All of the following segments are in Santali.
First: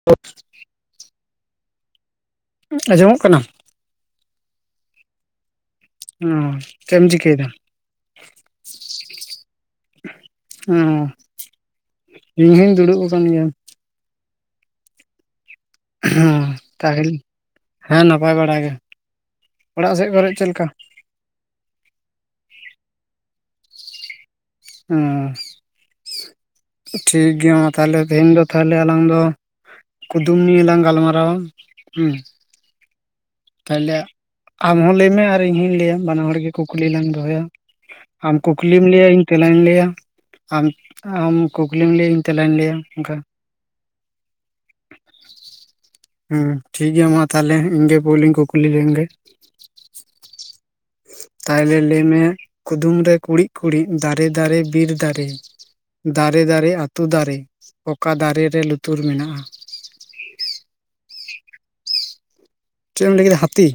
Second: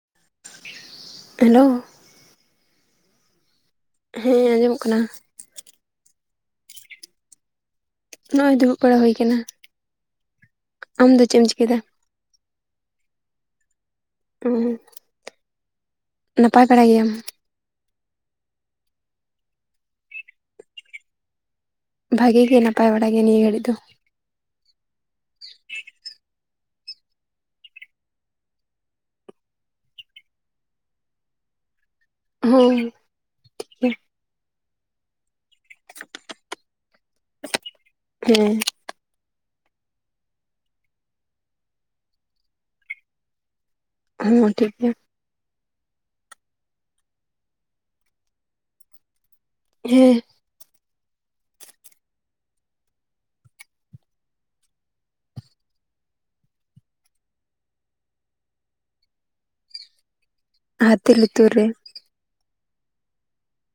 [unintelligible] ᱦᱮᱞᱳ ᱟᱸᱡᱚᱢᱚᱜ ᱠᱟᱱᱟ ᱦᱮᱸ ᱟᱸᱡᱚᱢᱚᱜ ᱠᱟᱱᱟ ᱚᱢ ᱪᱮᱫ ᱮᱢ ᱪᱤᱠᱟᱹᱮᱫᱟ? ᱱᱚᱜ-ᱚᱭ ᱫᱩᱲᱩᱵ ᱵᱟᱲᱟ ᱦᱩᱭ ᱟᱠᱟᱱᱟ ᱚᱸ ᱟᱢ ᱫᱚ ᱪᱮᱫ ᱮᱢ ᱪᱤᱠᱟᱹᱭ ᱫᱟ ᱤᱧ ᱦᱚᱧ ᱫᱩᱲᱩᱵ ᱟᱠᱟᱱ ᱜᱮᱭᱟ ᱦᱩᱸ ᱦᱩᱸ ᱛᱟᱦᱮᱞᱤ ᱦᱮᱸ ᱱᱟᱯᱟᱭ ᱵᱟᱲᱟ ᱜᱮ ᱚᱲᱟᱜ ᱥᱮᱫ ᱠᱚᱨᱮ ᱪᱮᱫ ᱞᱮᱠᱟ ᱵᱷᱟᱜᱮ ᱜᱮ ᱱᱟᱯᱟᱭ ᱵᱟᱲᱟ ᱜᱮᱭᱟ ᱱᱤᱭᱟᱹ ᱜᱷᱟᱹᱲᱤᱡ ᱫᱚ ᱩᱸ ᱴᱷᱤᱠ ᱜᱮᱭᱟ ᱢᱟ ᱛᱟᱦᱚᱞᱮ ᱛᱮᱦᱮᱧ ᱫᱚ ᱛᱟᱦᱚᱞᱮ ᱟᱞᱟᱝ ᱫᱚ ᱠᱩᱫᱩᱢ ᱱᱤᱭᱮ ᱞᱟᱝ ᱜᱟᱞᱢᱟᱨᱟᱣᱟ ᱦᱩᱸ ᱦᱳᱭ ᱛᱟᱦᱚᱞᱮ ᱟᱢ ᱦᱚᱸ ᱞᱟᱹᱭ ᱢᱮ ᱟᱨ ᱤᱧ ᱞᱟᱹᱭ-ᱟ ᱵᱟᱱᱟ ᱦᱚᱲ ᱜᱮ ᱠᱩᱠᱞᱤ ᱞᱟᱝ ᱫᱚᱦᱚᱭᱟ ᱟᱢ ᱠᱩᱠᱞᱤ ᱦᱮᱸ ᱠᱩᱠᱞᱤᱢ ᱞᱟᱹᱭ-ᱟ ᱤᱧ ᱛᱮᱞᱟᱧ ᱞᱟᱹᱭ-ᱟ ᱟᱢ ᱟᱢ ᱠᱩᱠᱞᱤᱢ ᱞᱟᱹᱭ-ᱟ ᱤᱧ ᱛᱮᱞᱟᱧ ᱞᱟᱹᱭ-ᱟ ᱚᱱᱠᱟ ᱦᱮᱸ ᱴᱷᱤᱠ ᱜᱮᱭᱟ ᱦᱮᱸ ᱴᱷᱤᱠ ᱜᱮᱭᱟ ᱢᱟ ᱛᱟᱦᱚᱞᱮ ᱤᱧ ᱜᱮ ᱯᱳᱭᱞᱳᱧ ᱠᱩᱠᱞᱤ ᱞᱮᱱᱜᱮ ᱦᱮᱸ [inaudible] ᱛᱟᱭᱞᱮ ᱞᱟᱹᱭ ᱢᱮ ᱠᱩᱫᱩᱢ ᱨᱮ ᱠᱩᱲᱤᱫ ᱠᱩᱲᱤᱫ ᱫᱟᱨᱮ ᱫᱟᱨᱮ ᱵᱤᱨ ᱫᱟᱨᱮ ᱫᱟᱨᱮ ᱫᱟᱨᱮ ᱟᱹᱛᱩ ᱫᱟᱨᱮ ᱚᱠᱟ ᱫᱟᱨᱮ ᱨᱮ ᱞᱩᱛᱩᱨ ᱢᱮᱱᱟᱜᱼᱟ ᱦᱟᱹᱛᱤ ᱞᱩᱛᱩᱨ ᱨᱮ ᱪᱮᱫ ᱮᱢ ᱞᱟᱹᱭ ᱠᱮᱫᱟ ᱦᱟᱹᱛᱤ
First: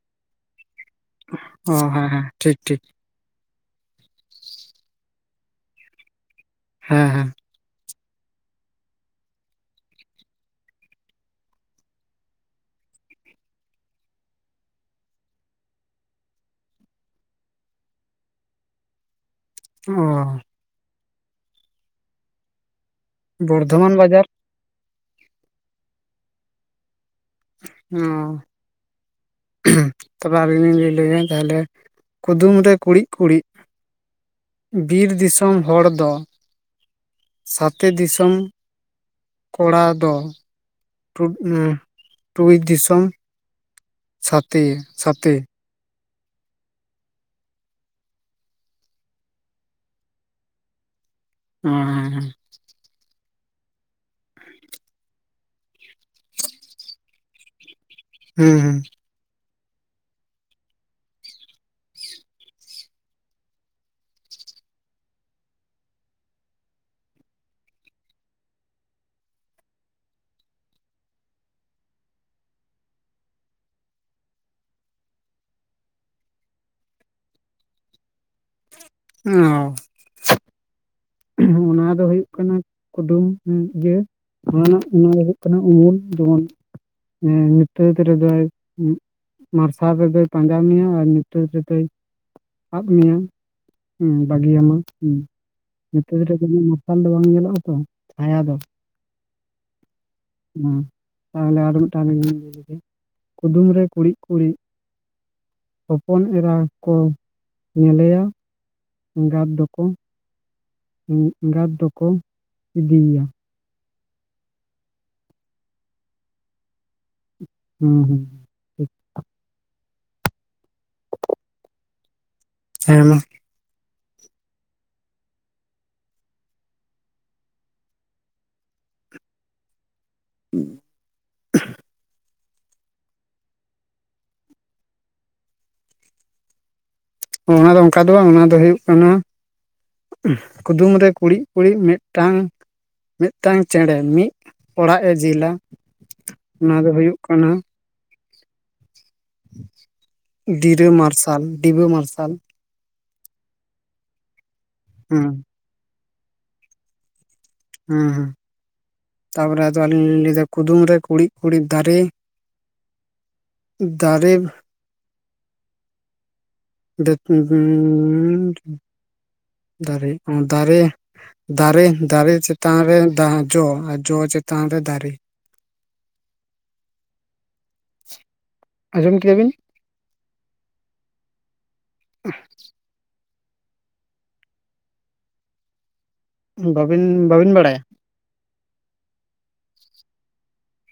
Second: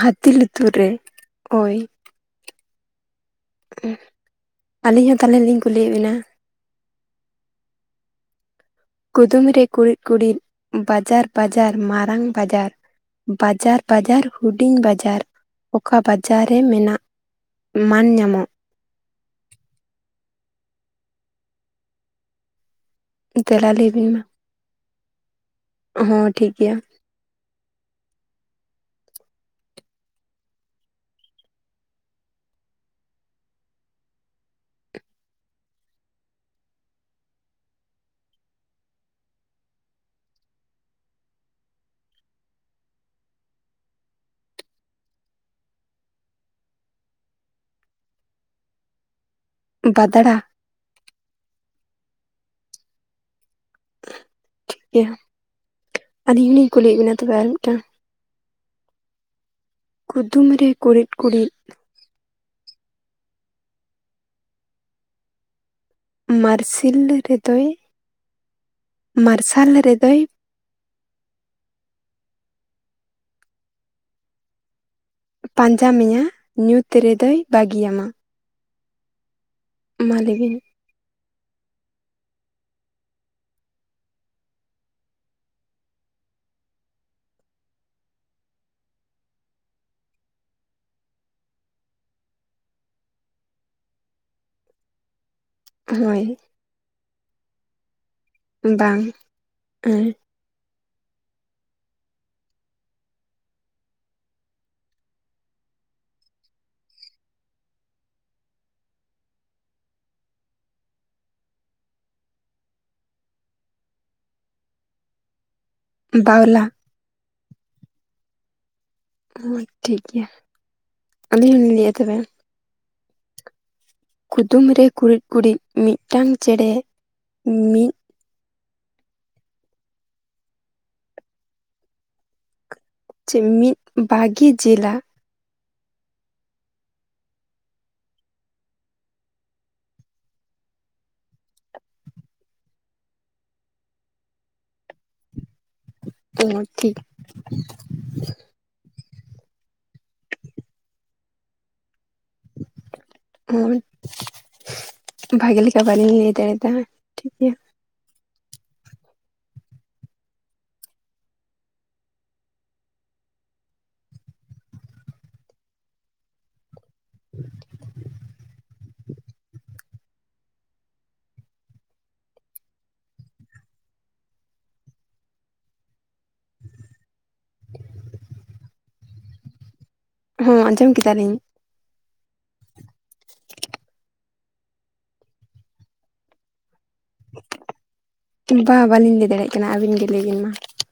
ᱦᱟᱹᱛᱤ ᱞᱩᱛᱩᱨ ᱨᱮ ᱚ ᱳᱤ ᱦᱮᱸ ᱦᱮᱸ ᱴᱷᱤᱠ ᱴᱷᱤᱠ ᱟᱹᱞᱤᱧ ᱦᱚᱸ ᱛᱟᱦᱚᱞᱮ ᱞᱤᱧ ᱠᱩᱞᱤᱭᱮᱫ ᱵᱤᱱᱟ ᱦᱮᱸ ᱦᱮᱸ ᱠᱩᱫᱩᱢ ᱨᱮ ᱠᱩᱲᱤᱫ ᱠᱩᱲᱤᱫ ᱵᱟᱡᱟᱨ ᱵᱟᱡᱟᱨ ᱢᱟᱨᱟᱝ ᱵᱟᱡᱟᱨ ᱵᱟᱡᱟᱨ ᱵᱟᱡᱟᱨ ᱦᱩᱰᱤᱧ ᱵᱟᱡᱟᱨ ᱚᱠᱟ ᱵᱟᱡᱟᱨ ᱨᱮ ᱢᱮᱱᱟᱜ ᱢᱟᱱ ᱧᱟᱢᱚᱜ ᱚ ᱛᱮᱞᱟ ᱞᱟᱹᱭ ᱵᱚᱨᱫᱷᱚᱢᱟᱱ ᱵᱤᱱ ᱢᱟ ᱵᱟᱡᱟᱨ ᱦᱚᱸ ᱴᱷᱤᱠ ᱜᱮᱭᱟ ᱦᱚᱸ ᱛᱚᱵᱮ ᱤᱧᱤᱧ ᱞᱤᱧ ᱞᱟᱹᱭ ᱞᱮᱜᱮ ᱛᱟᱦᱚᱞᱮ ᱠᱩᱫᱩᱢ ᱨᱮ ᱠᱩᱲᱤᱫ ᱠᱩᱲᱤᱫ ᱵᱤᱨ ᱫᱤᱥᱚᱢ ᱦᱚᱲ ᱫᱚ ᱥᱟᱛᱮ ᱫᱤᱥᱚᱢ ᱠᱚᱲᱟ ᱫᱚ ᱴᱩᱭ ᱫᱤᱥᱚᱢ ᱥᱟᱛᱮ ᱥᱟᱛᱮ ᱵᱟᱫᱽᱲᱟ ᱦᱮᱸ ᱦᱮᱸ ᱦᱮᱸ ᱴᱷᱤᱠ ᱜᱮᱭᱟ ᱟᱹᱞᱤᱧ ᱞᱤᱧ ᱠᱩᱞᱤᱭᱮᱫ ᱵᱤᱱᱟ ᱛᱚᱵᱮ ᱟᱨ ᱢᱤᱫᱴᱟᱝ ᱦᱩᱸ ᱠᱩᱫᱩᱢ ᱨᱮ ᱠᱩᱲᱤᱫ ᱠᱩᱲᱤᱫ ᱢᱟᱨᱥᱮᱞ ᱨᱮᱫᱚᱭ ᱢᱟᱨᱥᱟᱞ ᱨᱮᱫᱚᱭ ᱯᱟᱸᱡᱟ ᱢᱮᱭᱟ ᱧᱩᱸᱛ ᱨᱮᱫᱚᱭ ᱵᱟᱹᱜᱤᱭᱟᱢᱟ ᱚ ᱢᱟ ᱞᱟᱹᱭ ᱵᱤᱱ ᱚᱱᱟ ᱫᱚ ᱦᱩᱭᱩᱜ ᱠᱟᱱᱟ ᱠᱩᱫᱩᱢ ᱤᱭᱟᱹ ᱚᱱᱟ ᱨᱮᱱᱟᱜ ᱚᱱᱟ ᱫᱚ ᱦᱩᱭᱩᱜ ᱠᱟᱱᱟ ᱩᱢᱩᱞ ᱡᱮᱢᱚᱱ ᱧᱩᱛᱟᱹᱫ ᱨᱮᱫᱚᱭ ᱢᱟᱨᱥᱟᱞ ᱨᱮᱫᱚᱭ ᱯᱟᱸᱡᱟ ᱢᱮᱭᱟ ᱟᱨ ᱧᱩᱛᱟᱹᱫ ᱨᱮᱫᱚᱭ ᱟᱫ ᱢᱮᱭᱟ ᱦᱩ ᱵᱟᱹᱜᱤᱭᱟᱢᱟ ᱧᱩᱛᱟᱹᱫ ᱦᱳᱭ ᱨᱮ ᱩᱱᱟᱹᱜ ᱢᱟᱨᱥᱟᱞ ᱫᱚ ᱵᱟᱝ ᱧᱮᱞᱚᱜᱼᱟ ᱛᱚ ᱪᱷᱟᱭᱟ ᱫᱚ ᱵᱟᱝ ᱟᱨ ᱦᱩᱸ ᱛᱟᱦᱚᱞᱮ ᱟᱨ ᱢᱤᱫᱴᱟᱝᱤ ᱞᱤᱧ ᱞᱟᱹᱭ ᱞᱮᱜᱮ ᱠᱩᱫᱩᱢ ᱨᱮ ᱠᱩᱲᱤᱫ ᱠᱩᱲᱤᱫ ᱦᱚᱯᱚᱱ ᱮᱨᱟ ᱠᱚ ᱧᱮᱞᱮᱭᱟ ᱮᱸᱜᱟᱛ ᱫᱚᱠᱚ ᱮᱸᱜᱟᱛ ᱫᱚᱠᱚ ᱤᱫᱤᱮᱭᱟ ᱵᱟᱣᱞᱟ ᱦᱩᱸ ᱦᱩᱸ ᱴᱷᱤᱠ᱾ ᱦᱳᱭ ᱴᱷᱤᱠ ᱜᱮᱭᱟ ᱟᱹᱞᱤᱧ ᱦᱚᱞᱤᱧ ᱞᱟᱹᱭᱼᱟ ᱛᱚᱵᱮ ᱦᱮᱸ ᱢᱟ ᱠᱩᱫᱩᱢ ᱨᱮ ᱠᱩᱲᱤᱫ ᱠᱩᱲᱤᱫ ᱢᱤᱫᱴᱟᱝ ᱪᱮᱬᱮ ᱢᱤᱫ [unintelligible] ᱪᱮᱫ ᱢᱤᱫ ᱵᱟᱜᱤ ᱡᱮᱞᱟ ᱚᱱᱟ ᱫᱚ ᱚᱱᱠᱟ ᱫᱚ ᱵᱟᱝ ᱚᱱᱟ ᱫᱚ ᱦᱩᱭᱩᱜ ᱠᱟᱱᱟ ᱠᱩᱫᱩᱢ ᱨᱮ ᱠᱩᱬᱤᱫ ᱠᱩᱬᱤᱫ ᱢᱤᱫᱴᱟᱝ ᱢᱤᱫᱴᱟᱝ ᱪᱮᱬᱮ ᱢᱤᱫ ᱚᱲᱟᱜ ᱮ ᱡᱤᱞᱟ ᱚ ᱚᱱᱟ ᱫᱚ ᱴᱷᱤᱠ ᱦᱩᱭᱩᱜ ᱠᱟᱱᱟ ᱰᱤᱨᱟᱹ ᱢᱟᱨᱥᱟᱞ ᱰᱤᱵᱟᱹ ᱢᱟᱨᱥᱟᱞ ᱦᱳᱭ ᱦᱩᱸ ᱵᱷᱟᱜᱮ ᱞᱮᱠᱟ ᱵᱟᱹᱞᱤᱧ ᱞᱟᱹᱭ ᱫᱟᱲᱮᱟᱫᱟ ᱴᱷᱤᱠ ᱜᱮᱭᱟ ᱦᱩᱸ ᱦᱩᱸ ᱛᱟᱯᱚᱨᱮ ᱟᱫᱚ ᱟᱹᱞᱤᱧ ᱞᱤᱧ ᱞᱟᱹᱭ ᱮᱫᱟ ᱠᱩᱫᱩᱢ ᱨᱮ ᱠᱩᱲᱤᱫ ᱠᱩᱲᱤᱫ ᱫᱟᱨᱮ ᱫᱟᱨᱮᱵᱽ ᱫᱟᱨᱮᱻ ᱚ ᱫᱟᱨᱮ ᱫᱟᱨᱮ-ᱫᱟᱨᱮ ᱪᱮᱛᱟᱱ ᱨᱮ ᱫᱟ ᱡᱚ ᱟᱨ ᱡᱚ ᱪᱮᱛᱟᱱ ᱨᱮ ᱫᱟᱨᱮ ᱟᱸᱡᱚᱢ ᱠᱮᱫᱟ ᱵᱤᱱ? ᱦᱚᱸ ᱟᱸᱡᱚᱢ ᱠᱮᱫᱟᱞᱤᱧ᱾ ᱵᱟᱵᱤᱱ-ᱵᱟᱵᱤᱱ ᱵᱟᱲᱟᱭᱟ? ᱵᱟ ᱵᱟᱞᱤᱧ ᱞᱟᱹᱭ ᱫᱟᱲᱮᱜᱭᱟᱜ ᱠᱟᱱᱟ, ᱟᱹᱵᱤᱱ ᱜᱮ ᱞᱟᱹᱭ ᱵᱤᱱ ᱢᱟ?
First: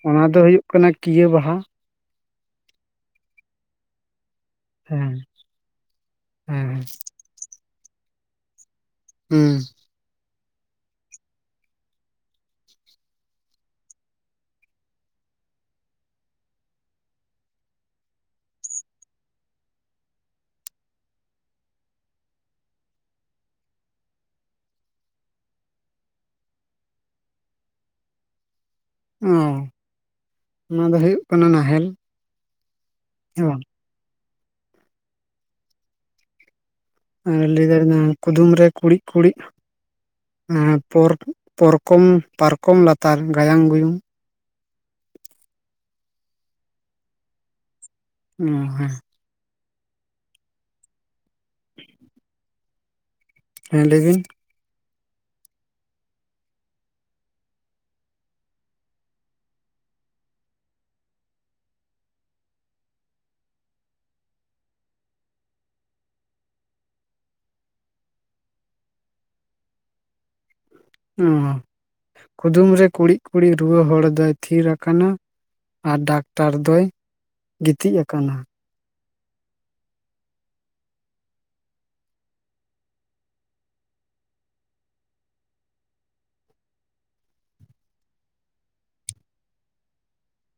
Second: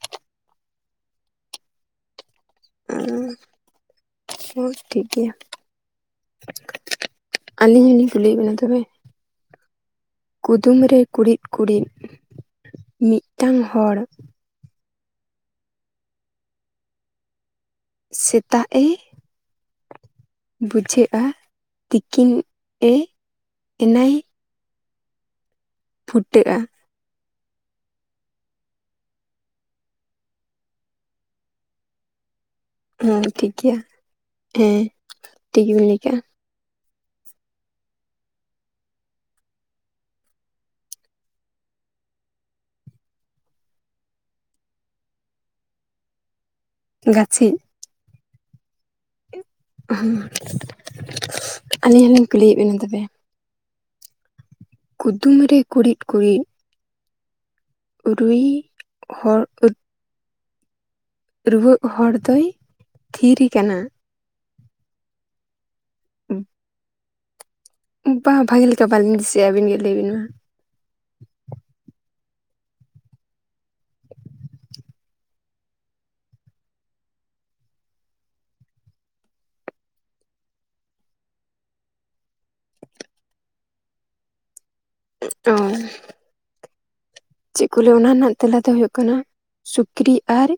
ᱚᱱᱟ ᱫᱚ ᱦᱳᱭᱳᱜ ᱠᱟᱱᱟ ᱠᱤᱭᱟᱹ ᱵᱟᱦᱟ᱾ ᱦᱩᱸ ᱦᱳᱭ ᱴᱷᱤᱠ ᱦᱮᱸ ᱜᱮᱭᱟ᱾ ᱦᱮᱸ ᱟᱹᱞᱤᱧ ᱦᱚᱞᱤᱧ ᱠᱩᱞᱤᱭᱮᱫ ᱵᱤᱱᱟ ᱛᱚᱵᱮ? ᱦᱩᱸᱻ᱾ ᱠᱩᱫᱩᱢ ᱨᱮ ᱠᱩᱬᱤᱫ ᱠᱩᱬᱤᱫ ᱢᱤᱫᱴᱟᱝ ᱦᱚᱲ ᱥᱮᱛᱟᱜ ᱮ ᱵᱩᱡᱷᱟᱹᱜᱼᱟ, ᱛᱤᱠᱤᱱ ᱮ ᱮᱱᱟᱭ ᱯᱷᱩᱴᱟᱹᱜᱼᱟ᱾ ᱚᱻ ᱚᱱᱟ ᱫᱚ ᱦᱩᱭᱩᱜ ᱠᱟᱱᱟ ᱱᱟᱦᱮᱞ᱾ ᱦᱮᱸ ᱴᱷᱤᱠ ᱜᱮᱭᱟ, ᱦᱮᱸ ᱴᱷᱤᱠ ᱜᱮᱵᱤᱱ ᱞᱟᱹᱭ ᱠᱮᱜᱼᱟ᱾ ᱟᱨ ᱞᱟᱹᱭ ᱫᱟᱲᱮᱧᱟ ᱠᱩᱫᱩᱢ ᱨᱮ ᱠᱩᱲᱤᱫ ᱠᱩᱬᱤᱫ ᱯᱚᱨ ᱯᱚᱨᱠᱚᱢ, ᱯᱟᱨᱠᱚᱢ ᱞᱟᱛᱟᱨ ᱜᱟᱭᱟᱱ ᱜᱩᱭᱩᱝ? ᱜᱟᱥᱤᱡ᱾ ᱚ ᱦᱮᱸ᱾ ᱦᱚᱸ ᱟᱹᱞᱤᱧ ᱦᱚᱞᱤᱧ ᱠᱩᱞᱤᱭᱮᱫ ᱵᱮᱱᱟ ᱛᱚᱵᱮ? ᱦᱮᱸ ᱞᱟᱹᱭᱵᱤᱱ᱾ ᱠᱩᱫᱩᱢ ᱨᱮ ᱠᱩᱬᱤᱫ ᱠᱩᱬᱤᱫ ᱛᱭᱨᱩᱭ ᱦᱚᱲ ᱟᱹᱴ ᱨᱩᱣᱟᱹᱜ ᱦᱚᱲ ᱫᱚᱭ ᱛᱷᱤᱨ ᱠᱟᱱᱟ? [unintelligible] ᱵᱟ ᱵᱷᱟᱜᱮ ᱞᱮᱠᱟ ᱵᱟᱞᱤᱧ ᱫᱤᱥᱟᱹᱭᱮᱜᱼᱟ᱾ ᱟᱵᱤᱱᱜᱮ ᱞᱟᱹᱭ ᱵᱤᱱ ᱢᱟ? ᱚ ᱠᱩᱫᱩᱢ ᱨᱮ ᱠᱩᱲᱤᱫ ᱠᱩᱲᱤᱫ ᱨᱩᱣᱟᱹ ᱦᱚᱲ ᱫᱚᱭ ᱛᱷᱤᱨ ᱟᱠᱟᱱᱟ ᱟᱨ ᱰᱟᱠᱛᱟᱨ ᱫᱚᱭ ᱜᱤᱛᱤᱡ ᱟᱠᱟᱱᱟ? ᱮᱫ ᱪᱚᱝ [unintelligible] ᱪᱮᱫ ᱠᱚ ᱞᱟᱹᱭᱟ ᱚᱱᱟ ᱨᱮᱱᱟᱜ ᱛᱮᱞᱟ ᱫᱚ ᱦᱳᱭᱳᱜ ᱠᱟᱱᱟ ᱥᱩᱠᱨᱤ, ᱟᱨ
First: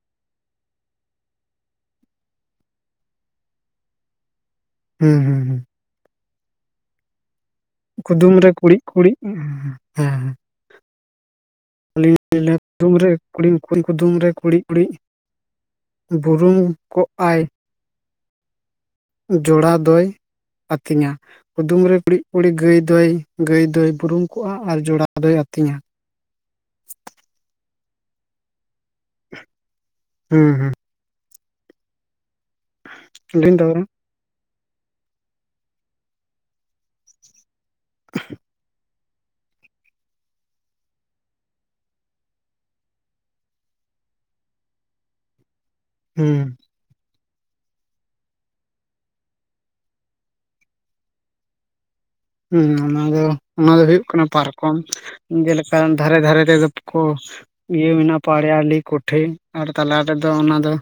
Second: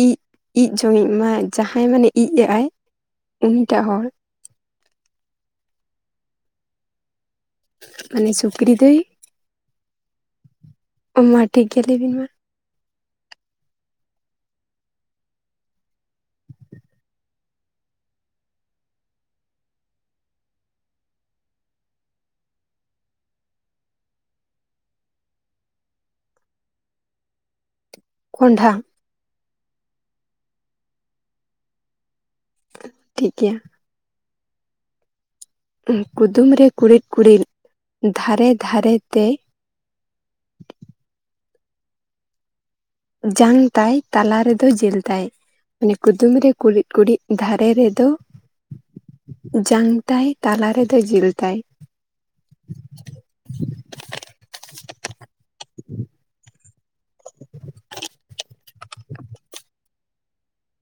ᱤᱡᱽ, ᱤᱡᱽ ᱡᱚᱝᱤᱡ ᱢᱟ ᱡᱟᱦᱟᱸᱭ ᱢᱟᱱᱮ ᱤᱡᱽ ᱮᱜᱼ ᱟᱭ ᱩᱱᱤᱴᱟᱜ ᱦᱚᱲ᱾ ᱦᱮᱸᱻ ᱦᱮᱸᱻ᱾ ᱢᱟᱱᱮ ᱠᱩᱫᱩᱢ ᱨᱮ ᱥᱩᱠᱨᱤ ᱠᱩᱲᱤᱫ ᱫᱚᱭ ᱠᱩᱲᱤᱫ, ᱦᱮᱸ ᱚ ᱢᱟ ᱴᱷᱤᱠ ᱜᱮᱭᱟ, ᱞᱟᱹᱭᱵᱤᱱ ᱢᱟ? ᱦᱮᱸ ᱠᱩᱫᱩᱢ ᱨᱮ ᱠᱩᱬᱤᱫ ᱠᱩᱬᱤᱫ ᱠᱩᱫᱩᱢ ᱨᱮ ᱠᱩᱬᱤᱫ ᱠᱩᱬᱤᱫ ᱵᱩᱨᱩᱢ ᱠᱚᱜ ᱟᱭ ᱡᱚᱲᱟ ᱫᱚᱭ ᱟᱹᱛᱤᱧᱟ? ᱠᱩᱫᱩᱢ ᱨᱮ ᱠᱩᱲᱤᱫ ᱠᱩᱲᱤᱫ ᱜᱟᱹᱭ ᱫᱚᱭ- ᱜᱟᱹᱭ ᱫᱚᱭ ᱵᱩᱨᱩᱢ ᱠᱚᱜᱼᱟ, ᱟᱨ ᱡᱚᱲᱟ ᱫᱚᱭ ᱟᱹᱛᱤᱧᱟ? [inaudible] ᱠᱷᱚᱱᱰᱷᱟ᱾ ᱦᱩᱸ-ᱦᱩᱸ᱾ ᱴᱷᱤᱠ ᱜᱮᱭᱟ ᱟᱹᱞᱤᱧ ᱫᱚ ᱠᱩᱫᱩᱢ ᱨᱮ ᱠᱩᱲᱤᱫ ᱠᱩᱲᱤᱫ ᱫᱷᱟᱨᱮ ᱫᱷᱟᱨᱮ ᱛᱮ ᱡᱟᱝ ᱛᱟᱭ ᱛᱟᱞᱟ ᱨᱮᱫᱚ ᱡᱤᱞ ᱛᱟᱭ? ᱢᱟᱱᱮ ᱠᱩᱫᱩᱢ ᱨᱮ ᱦᱩᱸ ᱠᱩᱲᱤᱫ ᱠᱩᱲᱤᱫ ᱫᱷᱟᱨᱮ ᱨᱮᱫᱚ ᱡᱟᱝ ᱛᱟᱭ, ᱛᱟᱞᱟ ᱨᱮᱫᱚ ᱡᱮᱞ ᱛᱟᱭ? ᱦᱮᱸ ᱚᱱᱟ ᱫᱚ, ᱚᱱᱟ ᱫᱚ ᱦᱳᱭᱳᱜ ᱠᱟᱱᱟ ᱯᱟᱨᱠᱚᱢ, ᱡᱮᱞᱮᱠᱟ ᱫᱷᱟᱨᱮ ᱫᱷᱟᱨᱮ ᱛᱮᱫᱚ ᱠᱚ ᱤᱭᱟᱹ ᱢᱮᱱᱟᱜᱼᱟ, ᱯᱟᱲᱭᱟᱞᱤ ᱠᱚᱴᱷᱮ ᱟᱨ ᱛᱟᱞᱟ ᱨᱮᱫᱚ ᱚᱱᱟ ᱫᱚ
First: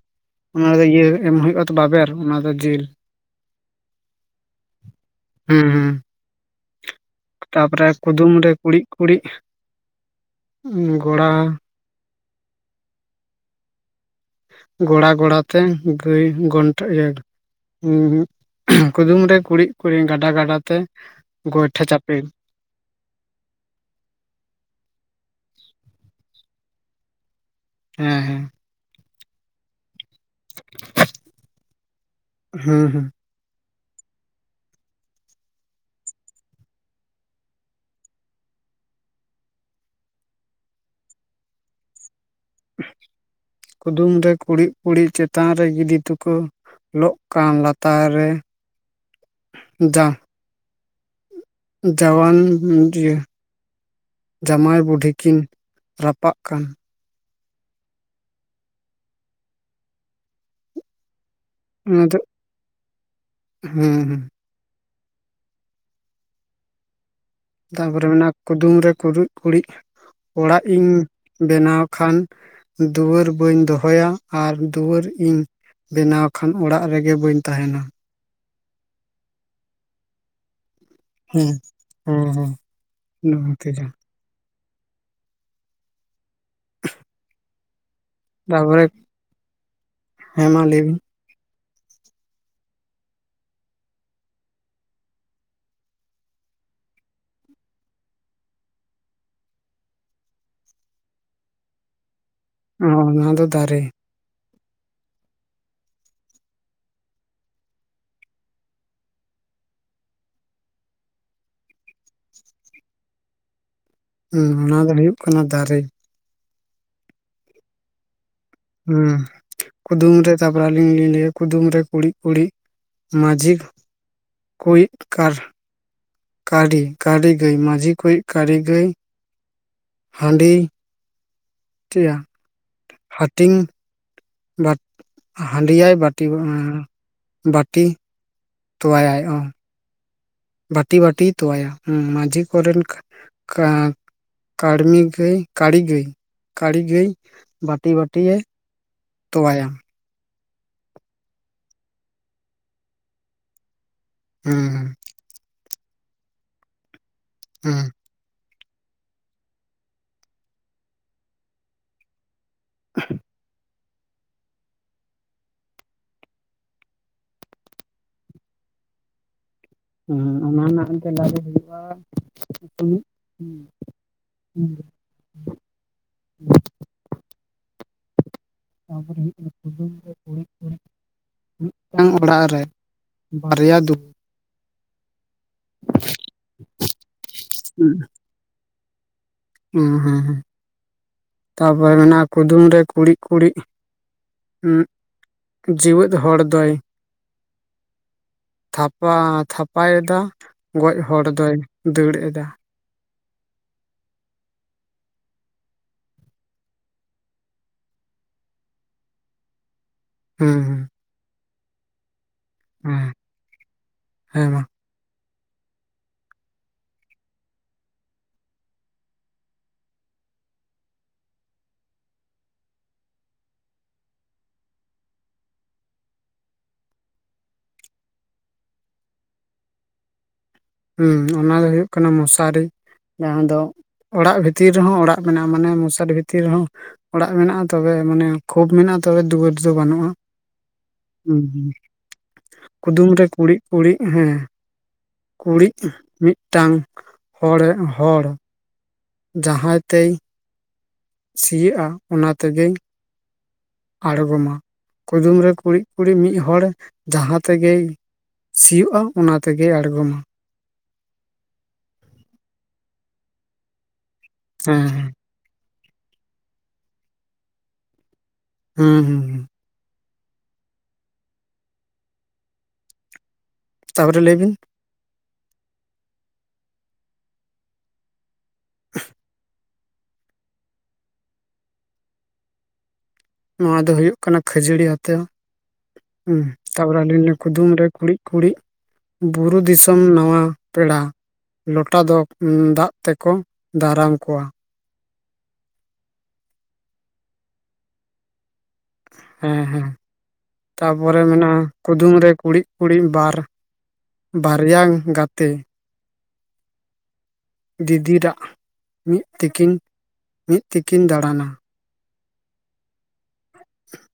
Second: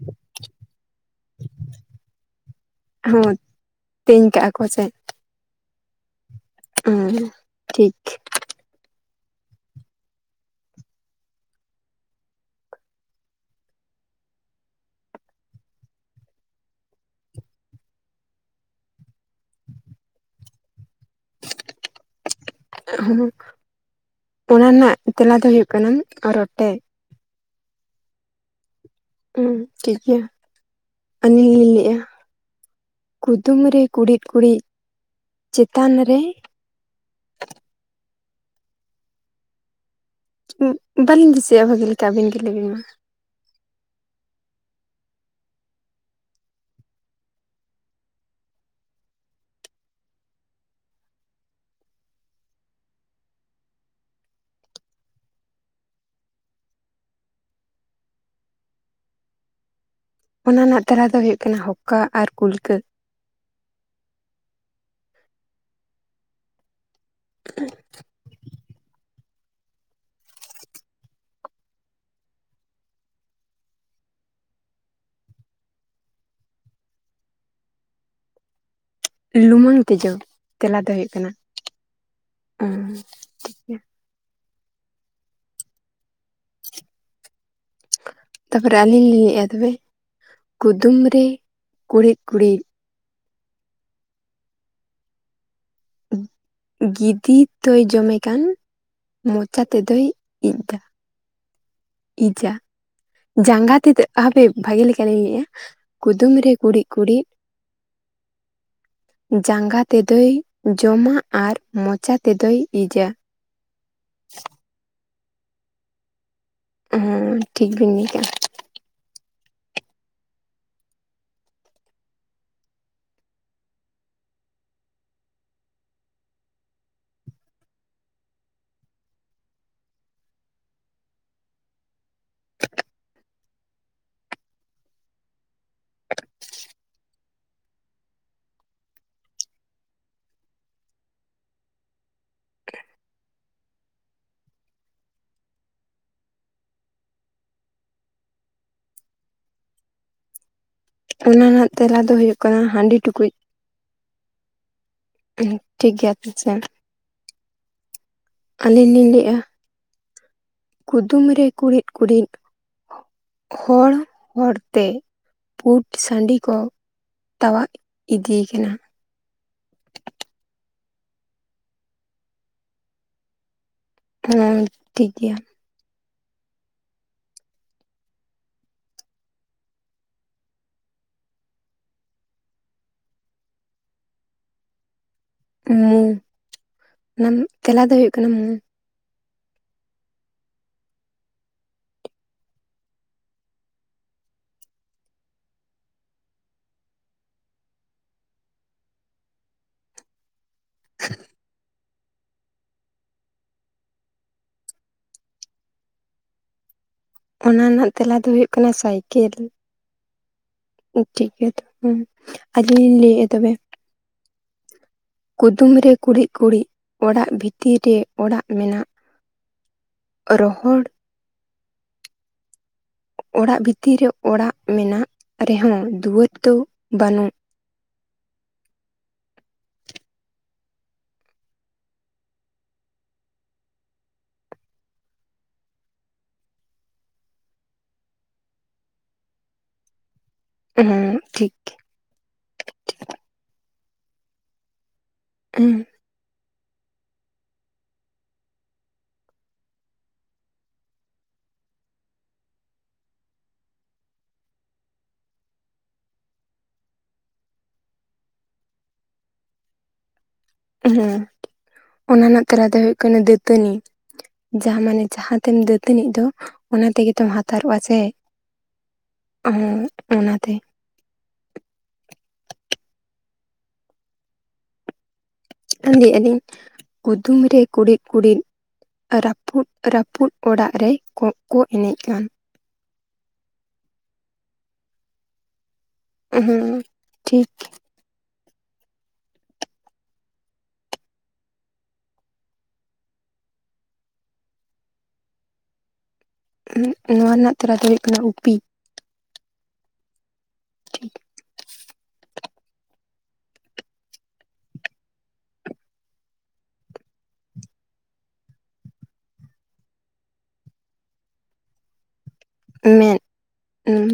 ᱚᱱᱟ ᱫᱚ ᱤᱭᱟᱹ ᱮᱢ ᱦᱳᱭᱳᱜᱼᱟ, ᱛᱚ ᱵᱟᱵᱮᱨ ᱚᱱᱟ ᱫᱚ ᱡᱮᱞ᱾ ᱦᱚᱸ ᱛᱮᱧ ᱠᱟᱜᱼᱟ ᱠᱚ ᱪᱮᱜ ᱾ ᱦᱮᱸ ᱦᱩᱸ ᱾ ᱩᱸ ᱛᱟᱯᱚᱨᱮ ᱠᱩᱫᱩᱢ ᱨᱮ ᱠᱩᱲᱤᱫ ᱠᱩᱬᱤᱫ ᱜᱚᱲᱟ ᱜᱚᱲᱟ ᱜᱚᱲᱟᱛᱮ ᱜᱟᱹᱭ ᱜᱚᱱᱴᱮ [unintelligible] ᱠᱩᱫᱩᱢ ᱨᱮ ᱠᱩᱲᱤᱫ ᱠᱩᱲᱤᱫ ᱜᱟᱰᱟ ᱜᱟᱰᱟ ᱛᱮ ᱜᱚᱭᱴᱷᱟ ᱪᱟᱯᱮ ᱾ [unintelligible] ᱚᱱᱟ ᱨᱮᱱᱟᱜ ᱛᱮᱞᱟ ᱫᱚ ᱦᱩᱭᱩᱜ ᱠᱟᱱᱟ ᱨᱚᱴᱮ ᱾ ᱦᱩᱸ ᱦᱩᱸ ᱾ ᱦᱩᱸ ᱴᱷᱤᱠ ᱜᱮᱭᱟ, ᱟᱹᱞᱤᱧ ᱞᱤᱧ ᱞᱟᱹᱭᱮᱜᱼᱟ ᱦᱩᱸ ᱦᱩᱸ ᱾ ᱠᱩᱫᱩᱢ ᱨᱮ ᱠᱩᱲᱤᱫ ᱠᱩᱲᱤᱫ ᱪᱮᱛᱟᱱ ᱨᱮ ᱵᱟᱹᱞᱤᱧ ᱫᱤᱥᱟᱹᱭᱮᱼᱟ ᱵᱷᱟᱹᱜᱤ ᱞᱮᱠᱟ ᱟᱹᱵᱤᱱ ᱜᱮ ᱞᱟᱹᱭᱵᱤᱱ ᱢᱟ ᱾ ᱠᱩᱫᱩᱢ ᱨᱮ ᱠᱩᱲᱤᱫ ᱠᱩᱲᱤᱫ ᱪᱮᱛᱟᱱ ᱨᱮ ᱜᱤᱫᱤ ᱛᱩᱠᱟᱹ ᱞᱚᱜ ᱠᱟᱱ ᱞᱟᱛᱟᱨ ᱨᱮ ᱡᱟ ᱡᱟᱣᱟᱱ [unintelligible] ᱡᱟᱢᱟᱭ ᱵᱩᱰᱦᱤ ᱠᱤᱱ ᱨᱟᱯᱟᱜ ᱠᱟᱱ ᱾ ᱚᱱᱟ ᱨᱮᱱᱟᱜ ᱛᱮᱞᱟ ᱫᱚ ᱦᱳᱭᱳᱜ ᱠᱟᱱᱟ ᱦᱚᱠᱟ ᱟᱨ ᱠᱩᱞᱠᱟᱹ ᱾ ᱦᱩᱸ ᱦᱩᱸ ᱾ ᱛᱟᱨᱯᱚᱨᱮ ᱢᱮᱱᱟᱜᱼᱟ, ᱠᱩᱫᱩᱢ ᱨᱮ ᱠᱩᱨᱩᱡ ᱠᱩᱲᱤᱡ ᱚᱲᱟᱜ ᱤᱧ ᱵᱮᱱᱟᱣ ᱠᱷᱟᱱ ᱫᱩᱣᱟᱹᱨ ᱵᱟᱹᱧ ᱫᱚᱦᱚᱭᱟ ᱟᱨ ᱫᱩᱣᱟᱹᱨ ᱤᱧ ᱵᱮᱱᱟᱣ ᱠᱷᱟᱱ ᱚᱲᱟᱜ ᱨᱮᱜᱮ ᱵᱟᱹᱧ ᱛᱟᱦᱮᱱᱟ ᱾ ᱞᱩᱢᱟᱹᱝ ᱛᱮᱡᱩ ᱛᱮᱞᱟ ᱫᱚ ᱦᱩᱭᱩᱜ ᱠᱟᱱᱟ ᱦᱮᱸ ᱦᱮᱸ ᱦᱮᱸ ᱾ ᱟᱻ ᱴᱷᱤᱠ ᱱᱚᱝᱠᱟ ᱜᱮᱭᱟ ᱜᱮ᱾ ᱛᱟᱯᱚᱨᱮ ᱟᱹᱞᱤᱧ ᱞᱤᱧ ᱞᱮᱫᱼᱟ ᱛᱚᱵᱮ ᱦᱮᱸ ᱢᱟ ᱞᱟᱹᱭ ᱵᱤᱱ ᱠᱩᱫᱩᱢ ᱨᱮ ᱠᱩᱲᱤᱫ ᱠᱩᱲᱤᱫ ᱜᱤᱫᱤ ᱛᱚᱭ ᱡᱚᱢᱮ ᱠᱟᱱ ᱢᱚᱪᱟ ᱛᱮᱫᱚᱭ ᱤᱡ ᱫᱟ ᱾ ᱤᱡᱟ ᱚᱱᱟ ᱫᱚ ᱡᱟᱸᱜᱟ ᱫᱟᱨᱮ ᱛᱮᱫᱚ ᱦᱟᱯᱮ, ᱵᱷᱟᱜᱮ ᱞᱮᱠᱟᱞᱤᱤᱧ ᱠᱩᱫᱩᱢ ᱨᱮ ᱠᱩᱲᱤᱫ ᱠᱩᱲᱤᱫ ᱡᱟᱸᱜᱟ ᱛᱮᱫᱚᱭ ᱡᱚᱢᱟ ᱟᱨ ᱢᱚᱪᱟ ᱛᱮᱫᱚᱭ ᱤᱡᱟ ᱾ ᱦᱩᱸ ᱚᱱᱟ ᱫᱚ ᱦᱩᱭᱩᱜ ᱠᱟᱱᱟ ᱫᱟᱨᱮ ᱾ ᱦᱩᱸ ᱴᱷᱤᱠ ᱵᱤᱱ ᱞᱟᱹᱭ ᱠᱟᱜᱼᱟ ᱾ ᱦᱮᱸ ᱠᱩᱫᱩᱢ ᱨᱮ ᱛᱟᱯᱚᱨᱮ ᱞᱤᱝ ᱞᱤᱧ ᱞᱟᱹᱭᱟ ᱠᱩᱫᱩᱢ ᱨᱮ ᱠᱩᱲᱤᱫ ᱠᱩᱲᱤᱫ ᱢᱟᱹᱡᱷᱤ ᱠᱚᱭᱤᱡ ᱠᱟᱨ ᱠᱟᱹᱟᱹᱨᱤ ᱠᱟᱹᱨᱤ ᱜᱟᱹᱭ ᱢᱟᱹᱡᱷᱤ ᱠᱩᱭᱤᱡ ᱠᱟᱹᱟᱹᱨᱤ ᱜᱟᱹᱭ ᱦᱟᱺᱰᱤ ᱴᱤᱭᱟ ᱦᱟᱹᱴᱤᱧ ᱦᱟᱸᱰᱤᱭᱟᱭ ᱵᱟᱹᱴᱤ ᱵᱟᱹᱴᱤ ᱛᱚᱣᱟ ᱭᱟᱭ ᱾ ᱵᱟᱹᱴᱤ ᱵᱟᱹᱴᱤᱭ ᱛᱚᱣᱟᱭᱟ ᱦᱩᱸ ᱢᱟᱹᱡᱷᱤ ᱠᱚᱨᱮᱱ ᱠᱟ ᱠᱟᱹᱲᱢᱤ ᱜᱟᱹᱭ ᱠᱟᱹᱲᱤ ᱜᱟᱹᱭ ᱠᱟᱹᱲᱤ ᱜᱟᱹᱭ ᱵᱟᱹᱴᱤ ᱵᱟᱹᱴᱤ ᱭᱮ ᱛᱚᱣᱟᱭᱟ ᱾ ᱚᱱᱟ ᱨᱮᱱᱟᱜ ᱛᱮᱞᱟ ᱫᱚ ᱦᱩᱭᱩᱜ ᱠᱟᱱᱟ ᱦᱟᱺᱰᱤ ᱴᱩᱠᱩᱡ ᱾ ᱦᱩᱸ ᱦᱩᱸ ᱾ [unintelligible] ᱴᱷᱤᱠ ᱜᱮᱭᱟ [unintelligible] ᱦᱩᱸ ᱾ ᱟᱹᱞᱤᱧ ᱞᱤᱧ ᱞᱟᱹᱭᱮ-ᱟ ᱾ ᱠᱩᱫᱩᱢ ᱨᱮ ᱠᱩᱲᱤᱫ ᱠᱩᱲᱤᱫ ᱦᱚᱲ ᱦᱚᱲ ᱛᱮ ᱯᱩᱰ ᱥᱟᱺᱰᱤ ᱠᱚ ᱛᱟᱣᱟᱜ ᱤᱫᱤᱭᱮ ᱠᱟᱱᱟ ᱾ ᱦᱩᱸ ᱚᱱᱟ ᱨᱮᱱᱟᱜ ᱛᱮᱞᱟ ᱫᱚ ᱦᱩᱭᱩᱜᱼᱟ ᱥᱩᱱᱩᱡ ᱾ [unintelligible] ᱦᱩᱸ ᱴᱷᱤᱠ ᱜᱮᱭᱟ ᱾ ᱛᱟᱯᱚᱨᱮ ᱦᱩᱭᱩᱜ ᱠᱟᱱᱟ ᱠᱩᱫᱩᱢ ᱨᱮ ᱠᱩᱲᱤᱫ ᱠᱩᱲᱤᱫ ᱢᱤᱫᱴᱟᱝ ᱚᱲᱟᱜ ᱨᱮ ᱵᱟᱨᱭᱟ ᱫᱩᱣᱟᱹᱨ ᱾ ᱢᱩ ᱚᱱᱟ ᱨᱮᱱᱟᱝ ᱛᱮᱞᱟ ᱫᱚ ᱦᱩᱭᱩᱜ ᱠᱟᱱᱟ ᱢᱩ ᱾ ᱦᱮᱸ ᱦᱮᱸ ᱦᱮᱸ ᱛᱟᱨᱯᱚᱨᱮ ᱢᱮᱱᱟᱜᱼᱟ ᱠᱩᱫᱩᱢ ᱨᱮ ᱠᱩᱲᱤᱫ ᱠᱩᱲᱤᱫ ᱩᱸ ᱡᱮᱣᱮᱫ ᱦᱚᱲ ᱫᱚᱭ ᱛᱷᱟᱯᱟ ᱛᱷᱟᱯᱟᱭ ᱮᱫᱟ ᱜᱚᱡ ᱦᱚᱲ ᱫᱚᱭ ᱫᱟᱹᱲ ᱮᱫᱟ ᱚᱱᱟ ᱨᱮᱱᱟᱜ ᱛᱮᱞᱟ ᱫᱚ ᱦᱩᱭᱩᱜ ᱠᱟᱱᱟ ᱥᱟᱭᱠᱮᱞ ᱦᱩᱸ ᱦᱩᱸ ᱴᱷᱤᱠ ᱜᱮᱭᱟ ᱛᱚᱵᱮ ᱟᱞᱤᱧ ᱞᱤᱧ ᱦᱮᱸ ᱞᱟᱹᱭᱮᱫᱼᱟ ᱛᱚᱵᱮ ᱦᱮᱸ ᱢᱟ ᱠᱩᱫᱩᱢ ᱨᱮ ᱠᱩᱲᱤᱫ ᱠᱩᱲᱤᱫ ᱚᱲᱟᱜ ᱵᱷᱤᱛᱤᱨ ᱨᱮ ᱚᱲᱟᱜ ᱢᱮᱱᱟᱜ ᱨᱚᱦᱚᱲ ᱚᱲᱟᱜ ᱵᱷᱤᱛᱤᱨ ᱨᱮ ᱚᱲᱟᱜ ᱢᱮᱱᱟᱜ ᱨᱮᱦᱚᱸ ᱫᱩᱣᱟᱹᱨ ᱫᱚ ᱵᱟᱹᱱᱩᱜ ᱦᱩᱸ ᱚᱱᱟ ᱫᱚ ᱦᱩᱭᱩᱜ ᱠᱟᱱᱟ ᱢᱚᱥᱟᱨᱤ ᱡᱟᱦᱟᱸ ᱫᱚ ᱚᱲᱟᱜ ᱵᱷᱤᱛᱤᱨ ᱨᱮᱦᱚᱸ ᱚᱲᱟᱜ ᱢᱮᱱᱟᱜ ᱢᱟᱱᱮ ᱢᱚᱥᱟᱨᱤ ᱵᱷᱤᱛᱤᱨ ᱨᱮᱦᱚᱸ ᱚᱲᱟᱜ ᱢᱮᱱᱟᱜᱼᱟ ᱛᱚᱵᱮ ᱢᱟᱱᱮ ᱠᱷᱳᱯ ᱢᱮᱱᱟᱜᱼᱟ ᱛᱚᱵᱮ ᱫᱩᱣᱟᱹᱨ ᱫᱚ ᱵᱟᱹᱱᱩᱜᱼᱟ ᱦᱮᱸ ᱦᱩᱸ ᱴᱷᱤᱠ ᱦᱩᱸ ᱠᱩᱫᱩᱢ ᱨᱮ ᱠᱩᱲᱤᱫ ᱠᱩᱲᱤᱫ ᱦᱮᱸ ᱦᱮᱸ ᱠᱩᱲᱤᱫ ᱢᱤᱫᱴᱟᱝ ᱦᱚᱲᱮ ᱦᱚᱲ ᱡᱟᱦᱟᱸᱭ ᱛᱮᱭ ᱥᱤᱭᱚᱜᱼᱟ ᱚᱱᱟ ᱛᱮᱜᱮᱧ ᱟᱲᱜᱚᱢᱟ ᱠᱩᱫᱩᱢ ᱨᱮ ᱠᱩᱲᱤᱫ ᱠᱩᱲᱤᱫ ᱢᱤᱫ ᱦᱚᱲ ᱡᱟᱦᱟᱸ ᱛᱮᱜᱮᱭ ᱥᱤᱭᱳᱜᱼᱟ ᱚᱱᱟ ᱛᱮᱜᱮᱭ ᱟᱲᱜᱚᱢᱟ ᱦᱮᱸ ᱚᱱᱟ ᱨᱮᱱᱟᱜ ᱛᱮᱞᱟ ᱫᱚ ᱦᱩᱭᱩᱜ ᱠᱟᱱᱟ ᱫᱟᱹᱛᱟᱹᱱᱤ ᱡᱟᱦᱟᱸ ᱦᱮᱸ ᱢᱟᱱᱮ ᱦᱮᱸ ᱡᱟᱦᱟᱸ ᱛᱮᱢ ᱫᱟᱹᱛᱟᱹᱱᱤᱜ ᱫᱚ ᱚᱱᱟ ᱛᱮᱜᱮ ᱛᱚᱢ ᱦᱟᱛᱟᱨᱚᱜᱼᱟ ᱥᱮ ᱦᱩᱸ ᱦᱩᱸ ᱦᱩᱸ ᱦᱩᱸ ᱚᱱᱟᱛᱮ ᱛᱟᱯᱚᱨ ᱨᱮ ᱞᱟᱹᱭ ᱵᱤᱱ ᱞᱟᱹᱭ ᱟᱹᱞᱤᱧ ᱠᱩᱫᱩᱢ ᱨᱮ ᱠᱩᱲᱤᱫ ᱠᱩᱲᱤᱫ ᱨᱟᱹᱯᱩᱫ ᱨᱟᱹᱯᱩᱫ ᱚᱲᱟᱜ ᱨᱮ ᱠᱚᱜ ᱠᱚ ᱮᱱᱮᱡ ᱠᱟᱱ ᱱᱚᱣᱟ ᱫᱚ ᱦᱩᱭᱩᱜ ᱠᱟᱱᱟ ᱠᱷᱟᱹᱡᱟᱹᱲᱤ ᱟᱛᱟ ᱦᱩᱸ ᱦᱮᱸ ᱛᱟᱯᱚᱨᱮ ᱟᱞᱤᱧ ᱞᱤᱧ ᱴᱷᱤᱠ ᱠᱩᱫᱩᱢ ᱨᱮ ᱠᱩᱲᱤᱫ ᱠᱩᱲᱤᱫ ᱵᱩᱨᱩ ᱫᱤᱥᱚᱢ ᱱᱟᱣᱟ ᱯᱮᱲᱟ ᱞᱚᱴᱟ ᱫᱚ ᱫᱟᱜ ᱛᱮᱠᱚ ᱫᱟᱨᱟᱢ ᱠᱚᱣᱟ ᱩᱸ ᱱᱚᱣᱟ ᱨᱮᱱᱟᱜ ᱛᱮᱞᱟ ᱫᱚ ᱦᱩᱭᱩᱜ ᱠᱟᱱᱟ ᱩᱯᱤ ᱦᱮᱸ ᱦᱮᱸ ᱴᱷᱤᱠ ᱛᱟᱯᱚᱨᱮ ᱢᱮᱱᱟᱜᱼᱟ ᱠᱩᱫᱩᱢ ᱨᱮ ᱠᱩᱲᱤᱫ ᱠᱩᱲᱤᱫ ᱵᱟᱨ ᱵᱟᱨᱭᱟᱝ ᱜᱟᱛᱮ ᱫᱤᱫᱤᱨᱟᱜ ᱢᱤᱫ ᱛᱮᱠᱤᱱ ᱢᱤᱫ ᱛᱮᱠᱤᱱ ᱫᱟᱲᱟᱱᱟ ᱢᱮᱫ [unintelligible]